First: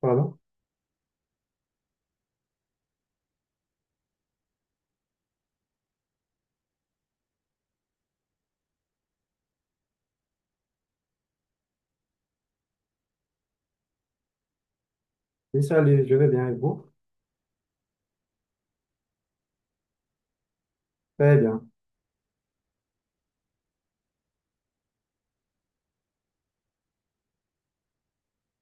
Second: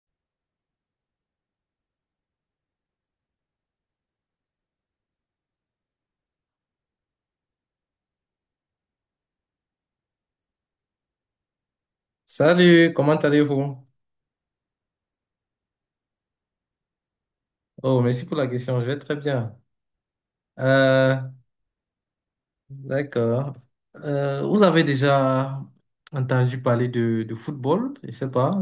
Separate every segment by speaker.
Speaker 1: Pardon?
Speaker 2: Salut, comment allez-vous?
Speaker 1: Oui, salut, je vais bien et vous?
Speaker 2: Oh, merci pour la question, je vais très bien. Euh,
Speaker 1: Très bien.
Speaker 2: d'accord. Vous avez déjà entendu parler de football, je sais pas.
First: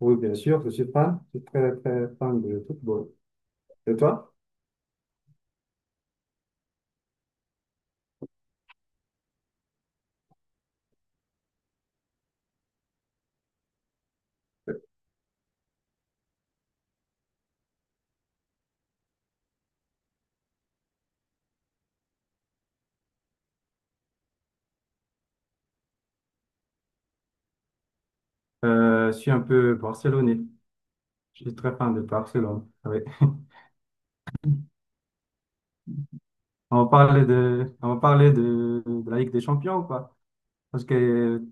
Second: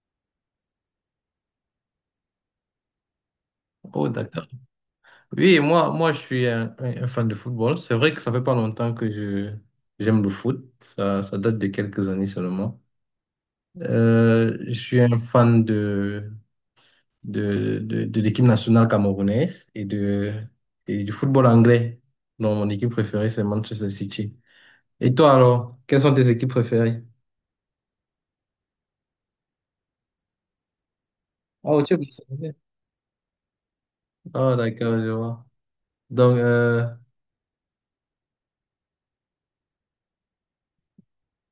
Speaker 1: Oui, bien sûr, je suis fan. Je suis très, très fan de football. Et
Speaker 2: Oh,
Speaker 1: toi?
Speaker 2: d'accord. Oui, moi, je suis un fan de football. C'est vrai que ça fait pas longtemps que je j'aime le foot. Ça date de quelques années seulement. Je suis un fan de l'équipe nationale camerounaise et et du football anglais. Non, mon équipe préférée, c'est Manchester City. Et toi alors, quelles sont tes équipes préférées?
Speaker 1: Je suis un peu barcelonais. Je suis très
Speaker 2: Oh,
Speaker 1: fan
Speaker 2: tu es
Speaker 1: de
Speaker 2: Barcelonais.
Speaker 1: Barcelone. Ah oui.
Speaker 2: Oh, d'accord, je vois. Donc, euh,
Speaker 1: On va parler de la Ligue des Champions, quoi. Parce que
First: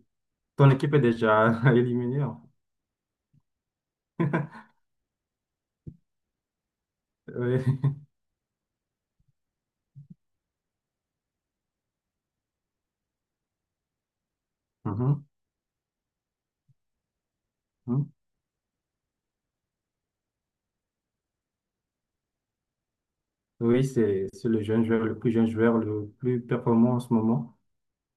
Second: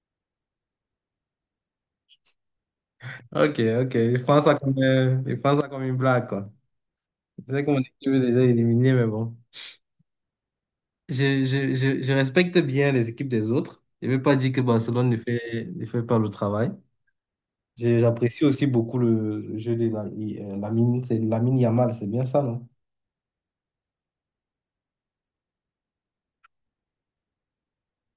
Speaker 1: ton équipe est déjà éliminée, hein.
Speaker 2: ok, ok. Je prends ça comme je prends ça comme une blague, quoi. C'est
Speaker 1: Oui,
Speaker 2: comme que mon équipe est déjà éliminée, mais bon. Je respecte bien les équipes des autres. Je ne veux pas dire que Barcelone
Speaker 1: Mhm,
Speaker 2: ne fait pas le travail.
Speaker 1: mhm.
Speaker 2: J'apprécie aussi beaucoup le jeu de la, Lamine, c'est Lamine Yamal, c'est bien ça, non?
Speaker 1: Oui, c'est le jeune joueur, le plus jeune joueur, le plus performant en ce moment.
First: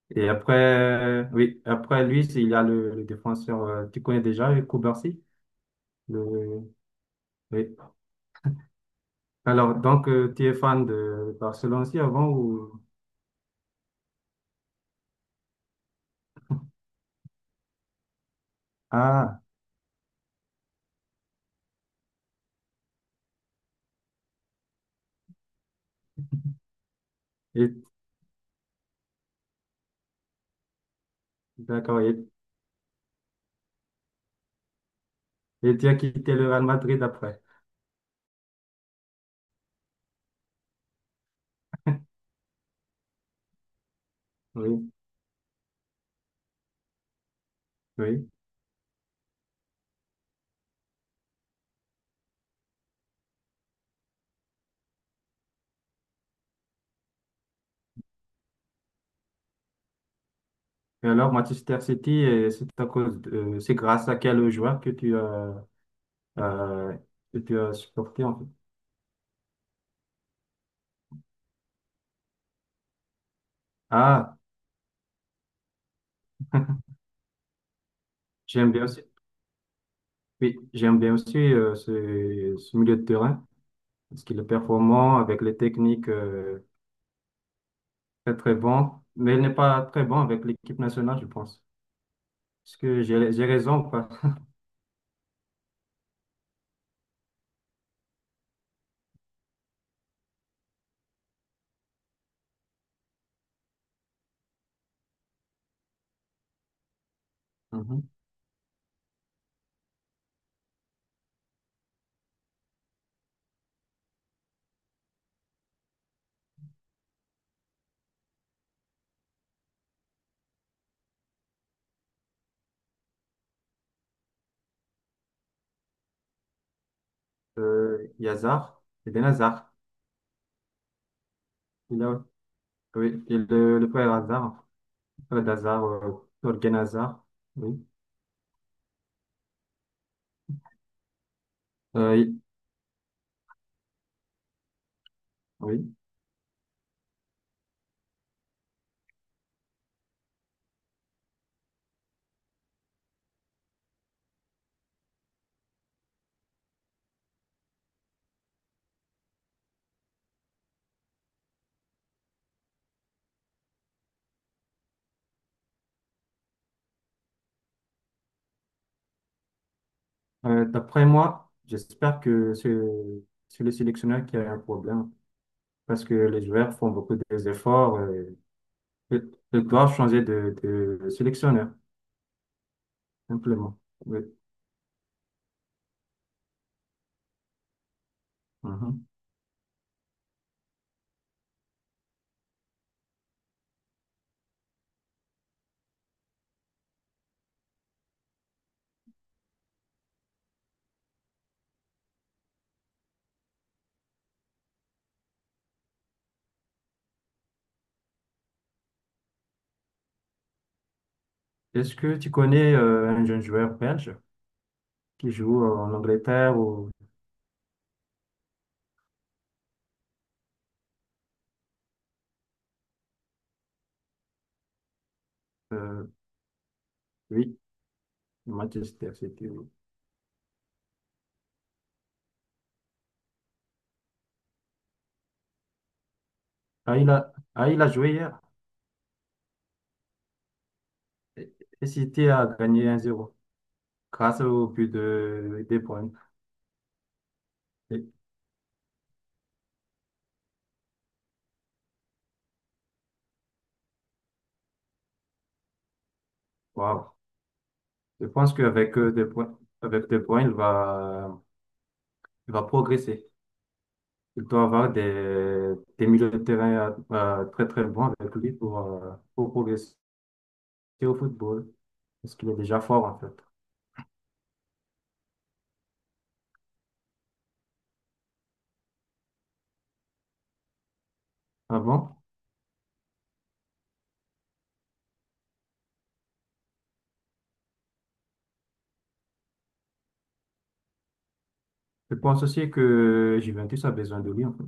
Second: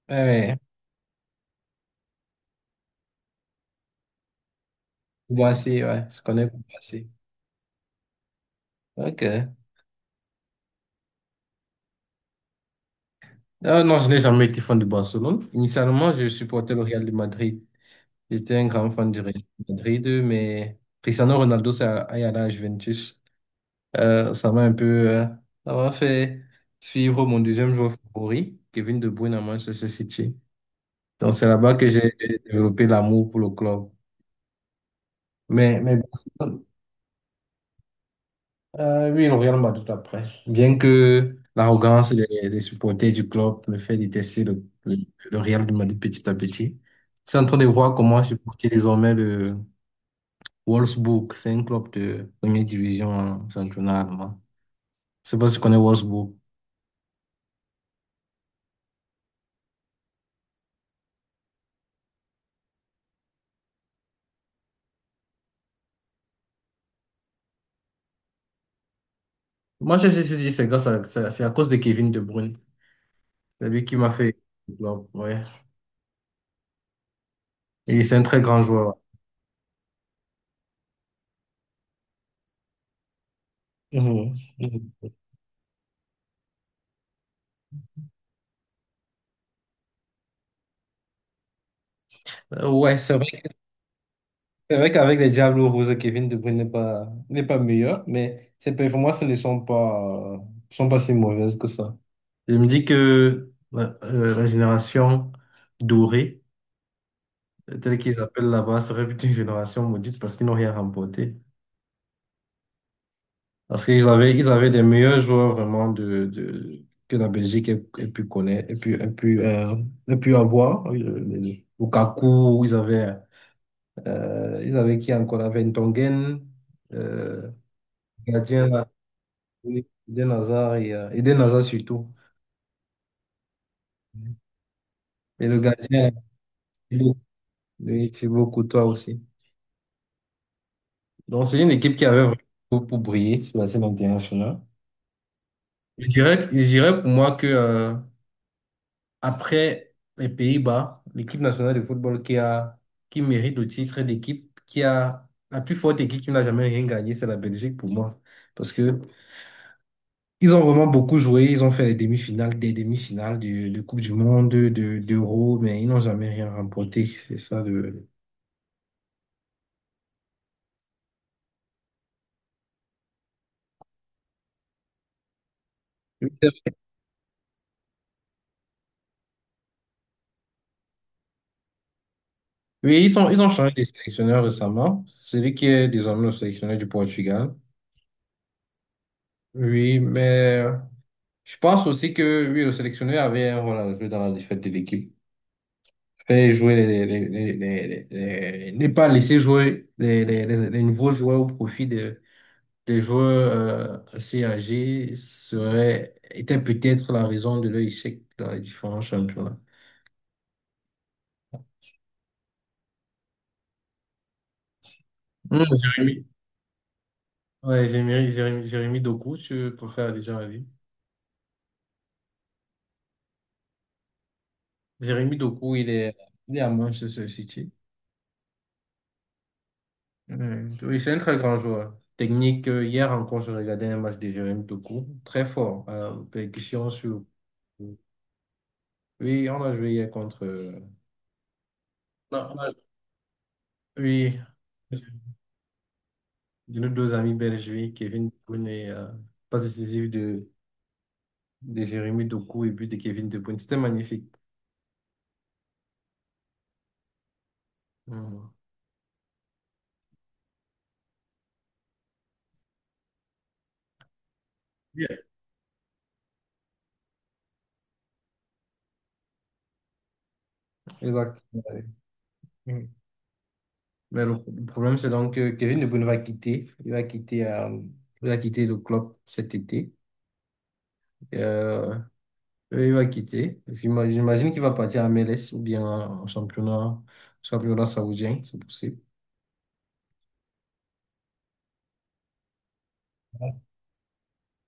Speaker 2: Ouais,
Speaker 1: Et après,
Speaker 2: ouais.
Speaker 1: oui, après lui, il y a le défenseur, tu connais déjà, Koubarsi.
Speaker 2: Moi aussi, ouais. Je connais
Speaker 1: Le,
Speaker 2: Koubassi.
Speaker 1: oui.
Speaker 2: Ok.
Speaker 1: Alors, donc, tu es fan de Barcelone aussi avant ou...
Speaker 2: Ah non, je n'ai jamais été fan de Barcelone. Initialement, je supportais le Real de Madrid. J'étais un grand fan du Real
Speaker 1: Ah,
Speaker 2: de Madrid, mais Cristiano Ronaldo s'est allé à la Juventus. Euh, ça m'a un peu, euh, Ça m'a fait suivre mon deuxième
Speaker 1: et,
Speaker 2: joueur favori, Kevin De Bruyne à Manchester City. Donc c'est là-bas que
Speaker 1: d'accord.
Speaker 2: j'ai développé l'amour pour le club.
Speaker 1: Et
Speaker 2: Mais,
Speaker 1: tu as
Speaker 2: mais
Speaker 1: quitté le Real Madrid après.
Speaker 2: Euh, oui, le Real m'a match tout après. Bien que l'arrogance des supporters du club me fait détester
Speaker 1: Oui,
Speaker 2: le Real de Madrid petit à petit. Je suis en train de voir comment
Speaker 1: oui.
Speaker 2: supporter désormais le Wolfsburg. C'est un club de première division en championnat allemand. Je sais pas si tu connais Wolfsburg.
Speaker 1: Et alors, Manchester City, c'est grâce à quel joueur euh, que tu as supporté en fait.
Speaker 2: Moi, je sais si c'est grâce à, c'est à cause de Kevin De Bruyne. C'est lui qui m'a fait
Speaker 1: Ah,
Speaker 2: le club, ouais. Et c'est un très grand
Speaker 1: j'aime bien
Speaker 2: joueur.
Speaker 1: aussi. Oui, j'aime bien aussi ce milieu de terrain parce
Speaker 2: Mhm.
Speaker 1: qu'il est
Speaker 2: Mhm.
Speaker 1: performant avec les techniques très très bon, mais il n'est pas très bon avec l'équipe nationale, je pense.
Speaker 2: Euh,
Speaker 1: Est-ce
Speaker 2: Ouais,
Speaker 1: que
Speaker 2: c'est
Speaker 1: j'ai raison ou pas?
Speaker 2: C'est vrai qu'avec les Diables rouges Kevin De Bruyne n'est pas meilleur, mais ses performances ne sont pas si mauvaises que ça. Je me dis que ouais, la génération dorée, telle qu'ils appellent là-bas, serait plutôt une génération maudite parce qu'ils n'ont rien remporté. Parce ils avaient des meilleurs joueurs vraiment que la Belgique ait, ait pu connaître, ait pu, ait pu, ait pu avoir. Lukaku, ils avaient qui encore? Ils avaient Ntongen, euh,
Speaker 1: Il y a
Speaker 2: gardien. Oui, Eden Hazard
Speaker 1: il
Speaker 2: surtout.
Speaker 1: a, oui, il le frère Hazard, le frère
Speaker 2: Et le
Speaker 1: d'Hazard,
Speaker 2: gardien,
Speaker 1: Thorgan
Speaker 2: Thibaut,
Speaker 1: Hazard, oui.
Speaker 2: oui, Thibaut Courtois aussi. Donc, c'est une équipe qui
Speaker 1: Euh,
Speaker 2: avait vraiment
Speaker 1: il-
Speaker 2: tout pour briller sur la scène internationale.
Speaker 1: oui.
Speaker 2: Je dirais pour moi que, après les Pays-Bas, l'équipe nationale de football qui mérite le titre d'équipe, qui a la plus forte équipe qui n'a jamais rien gagné, c'est la Belgique pour moi. Parce que Ils ont vraiment beaucoup joué, ils ont fait les demi-finales, des demi-finales de Coupe du Monde, d'Euro, mais ils n'ont jamais rien remporté. C'est ça le...
Speaker 1: D'après moi, j'espère que c'est le sélectionneur qui a un problème parce que les joueurs font beaucoup d'efforts. Ils doivent changer de sélectionneur,
Speaker 2: Oui, ils ont changé
Speaker 1: simplement.
Speaker 2: de
Speaker 1: Oui.
Speaker 2: sélectionneur récemment, celui qui est désormais le sélectionneur du Portugal.
Speaker 1: Mhm.
Speaker 2: Oui, mais je pense aussi que oui, le sélectionneur avait un rôle à jouer dans la défaite de l'équipe. Fait jouer les, ne pas laisser jouer les nouveaux joueurs au profit des joueurs assez âgés était peut-être la raison de leur échec dans les différents championnats.
Speaker 1: Est-ce que tu connais un jeune joueur belge qui
Speaker 2: Hmm,
Speaker 1: joue en
Speaker 2: Jérémy.
Speaker 1: Angleterre ou
Speaker 2: Ouais, Jérémy Doku, je préfère déjà la vie. Jérémy Doku,
Speaker 1: euh,
Speaker 2: il est à Manchester
Speaker 1: oui,
Speaker 2: City.
Speaker 1: Manchester City?
Speaker 2: Oui, c'est un très grand joueur. Technique, hier encore, je regardais un match de Jérémy Doku, très fort, percussion
Speaker 1: Ah,
Speaker 2: sur.
Speaker 1: il a joué hier
Speaker 2: Oui, on a joué hier contre.
Speaker 1: et City a
Speaker 2: Non, on a-
Speaker 1: gagné 1-0
Speaker 2: Oui,
Speaker 1: grâce au but de De Bruyne.
Speaker 2: de nos deux amis belges, oui, Kevin De Bruyne et passe décisive de Jérémy Doku et but de Kevin De Bruyne. C'était magnifique.
Speaker 1: Waouh. Je
Speaker 2: Mm.
Speaker 1: pense avec De Bruyne, il va progresser. Il doit avoir
Speaker 2: Bien.
Speaker 1: des milieux de terrain très très bons avec lui pour progresser au
Speaker 2: Exact.
Speaker 1: football.
Speaker 2: Ouais.
Speaker 1: Parce qu'il est déjà
Speaker 2: Mm.
Speaker 1: fort en fait.
Speaker 2: Mais le problème, c'est donc que Kevin De Bruyne va quitter. Il va quitter le club cet été.
Speaker 1: Ah
Speaker 2: Euh,
Speaker 1: bon?
Speaker 2: il va quitter. J'imagine qu'il va partir à MLS ou bien en championnat, championnat saoudien, c'est possible.
Speaker 1: Je pense aussi que Juventus a besoin de lui en fait.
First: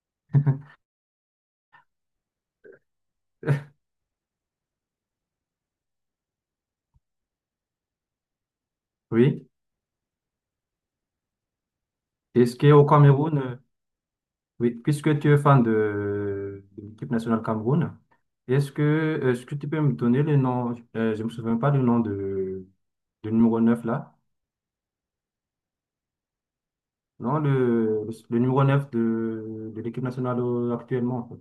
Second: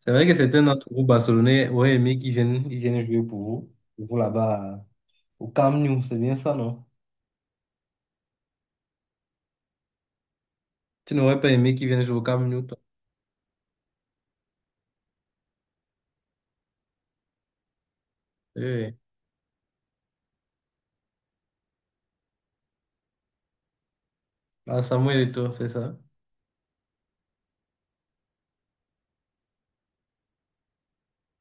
Speaker 2: C'est vrai que certains d'entre vous, Barcelonais, auraient aimé ils viennent jouer pour vous là-bas. Au Camp Nou, c'est bien ça, non?
Speaker 1: Oui.
Speaker 2: Tu n'aurais pas aimé qu'il vienne jouer au Camp
Speaker 1: Est-ce
Speaker 2: Nou, toi.
Speaker 1: qu'au Cameroun, oui, puisque tu es fan de l'équipe nationale Cameroun,
Speaker 2: Oui, oui.
Speaker 1: est-ce que tu peux me donner le nom, je ne me souviens pas du nom de, du numéro 9 là,
Speaker 2: Ah, Samuel Eto'o, c'est ça.
Speaker 1: non, le numéro 9 de l'équipe nationale actuellement, en fait.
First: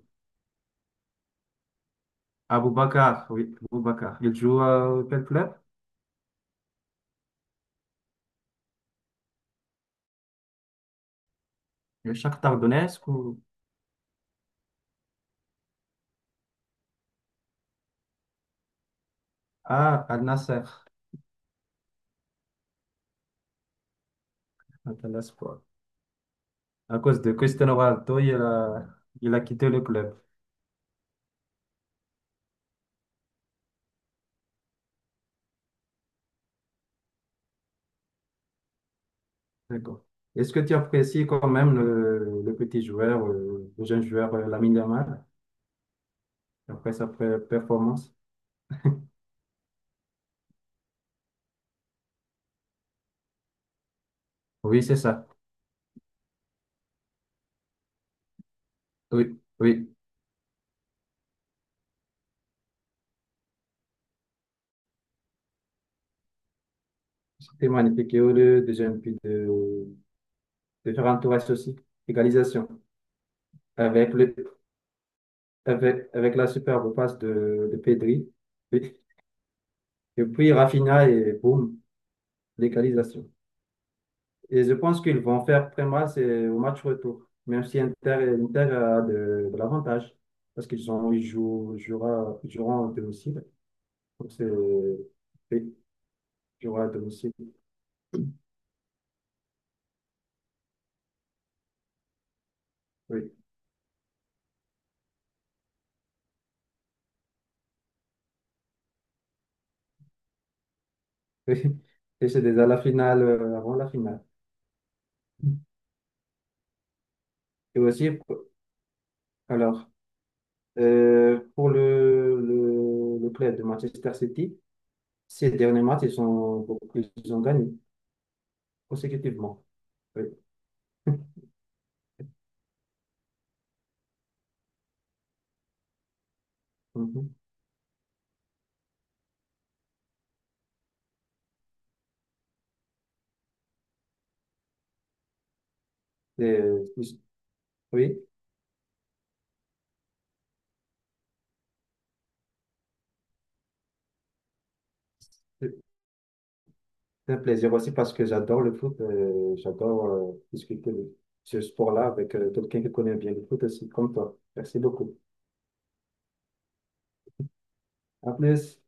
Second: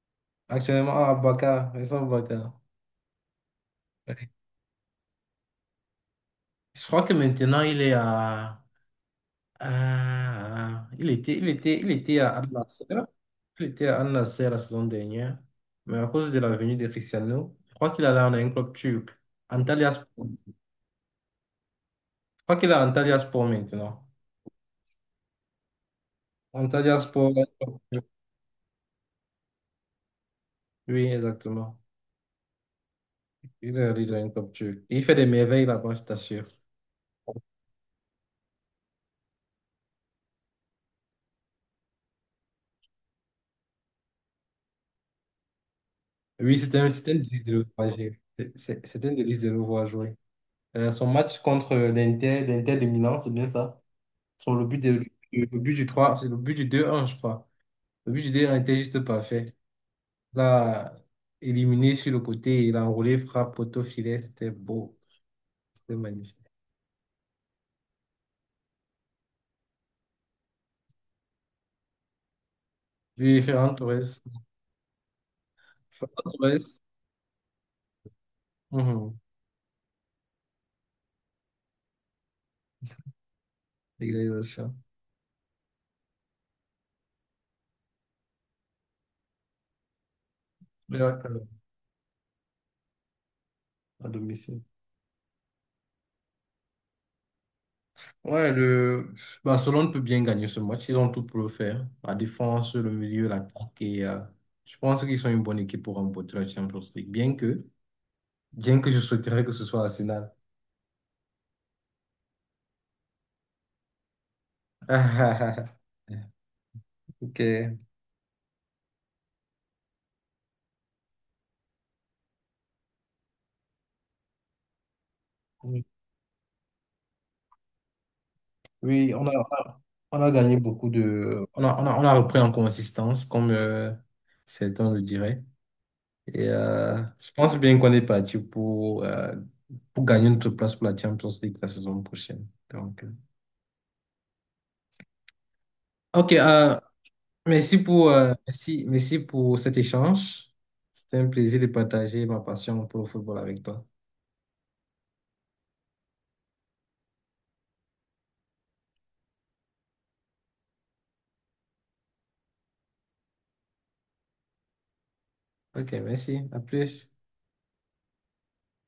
Speaker 2: Actuellement, à Bakar, Essao Bakar.
Speaker 1: Aboubacar, oui, Aboubacar.
Speaker 2: Oui.
Speaker 1: Il joue à quel club?
Speaker 2: Je crois que maintenant, il est à... il
Speaker 1: Le
Speaker 2: était à Al
Speaker 1: Shakhtar
Speaker 2: Nassr.
Speaker 1: Donetsk ou
Speaker 2: Il était à Al Nassr la saison dernière. Mais à cause de la venue de Cristiano, je crois qu'il allait en un club turc.
Speaker 1: à Al
Speaker 2: Antalyaspor.
Speaker 1: Nassr,
Speaker 2: Je crois qu'il est à Antalyaspor maintenant.
Speaker 1: Al Nassr, quoi. À cause de
Speaker 2: Antalyaspor.
Speaker 1: Cristiano Ronaldo, il a quitté le club.
Speaker 2: Oui, exactement. Il est un comme Dieu. Il fait des merveilles là-bas, je t'assure.
Speaker 1: D'accord. Est-ce que tu apprécies quand même le petit joueur, le jeune joueur Lamine Yamal,
Speaker 2: Oui,
Speaker 1: après sa
Speaker 2: c'était un délice de le voir jouer.
Speaker 1: performance?
Speaker 2: C'est- C'était un délice de le voir jouer. Son match contre l'Inter, l'Inter de Milan, c'est bien ça. Sur le but,
Speaker 1: Oui, c'est ça.
Speaker 2: le but du 3, c'est le but du deux un, je crois. Le but du deux un, était juste
Speaker 1: Oui,
Speaker 2: parfait.
Speaker 1: oui.
Speaker 2: Là, éliminé sur le côté, il a enroulé, frappe, poteau, filet, c'était beau. C'était magnifique.
Speaker 1: C'est magnifique. Et heureux de jeune puis de faire un tour aussi. Égalisation.
Speaker 2: Wie
Speaker 1: Avec, le,
Speaker 2: Verantwortung.
Speaker 1: avec, avec la
Speaker 2: Verantwortung.
Speaker 1: superbe passe de Pedri. Et,
Speaker 2: Mhm.
Speaker 1: et puis Rafinha et boum, l'égalisation. Et
Speaker 2: Égalisation.
Speaker 1: je pense qu'ils vont faire très mal c'est au match retour, même si Inter a de l'avantage, parce qu'ils
Speaker 2: Mais ouais,
Speaker 1: ont, ils
Speaker 2: euh,
Speaker 1: jouent, ils jouera, ils joueront à domicile.
Speaker 2: à
Speaker 1: Donc c'est,
Speaker 2: domicile.
Speaker 1: oui, ils joueront à domicile.
Speaker 2: Ouais, le Barcelone peut bien gagner ce match. Ils ont tout pour le faire. La défense, le milieu,
Speaker 1: Oui.
Speaker 2: l'attaque. Je pense qu'ils sont une bonne équipe pour remporter la Champions League. Bien que je souhaiterais que ce soit Arsenal.
Speaker 1: Et c'est déjà la finale, avant la finale.
Speaker 2: Ok.
Speaker 1: Et aussi, alors, pour le club de Manchester City, ces derniers matchs, ils ont gagné
Speaker 2: Oui,
Speaker 1: consécutivement.
Speaker 2: on
Speaker 1: Oui.
Speaker 2: a gagné beaucoup de. On a repris en consistance, comme certains le diraient. Et je
Speaker 1: Mhm.
Speaker 2: pense bien qu'on est parti pour gagner notre place pour la Champions League la saison prochaine. Ok,
Speaker 1: Et,
Speaker 2: euh, merci
Speaker 1: oui.
Speaker 2: merci pour cet échange. C'était un plaisir de partager ma passion pour le football avec toi.
Speaker 1: C'est un plaisir aussi parce que j'adore le foot. J'adore discuter de ce sport-là avec quelqu'un qui connaît bien le foot aussi, comme toi. Merci beaucoup.
Speaker 2: Ok, merci. À plus.
Speaker 1: À plus.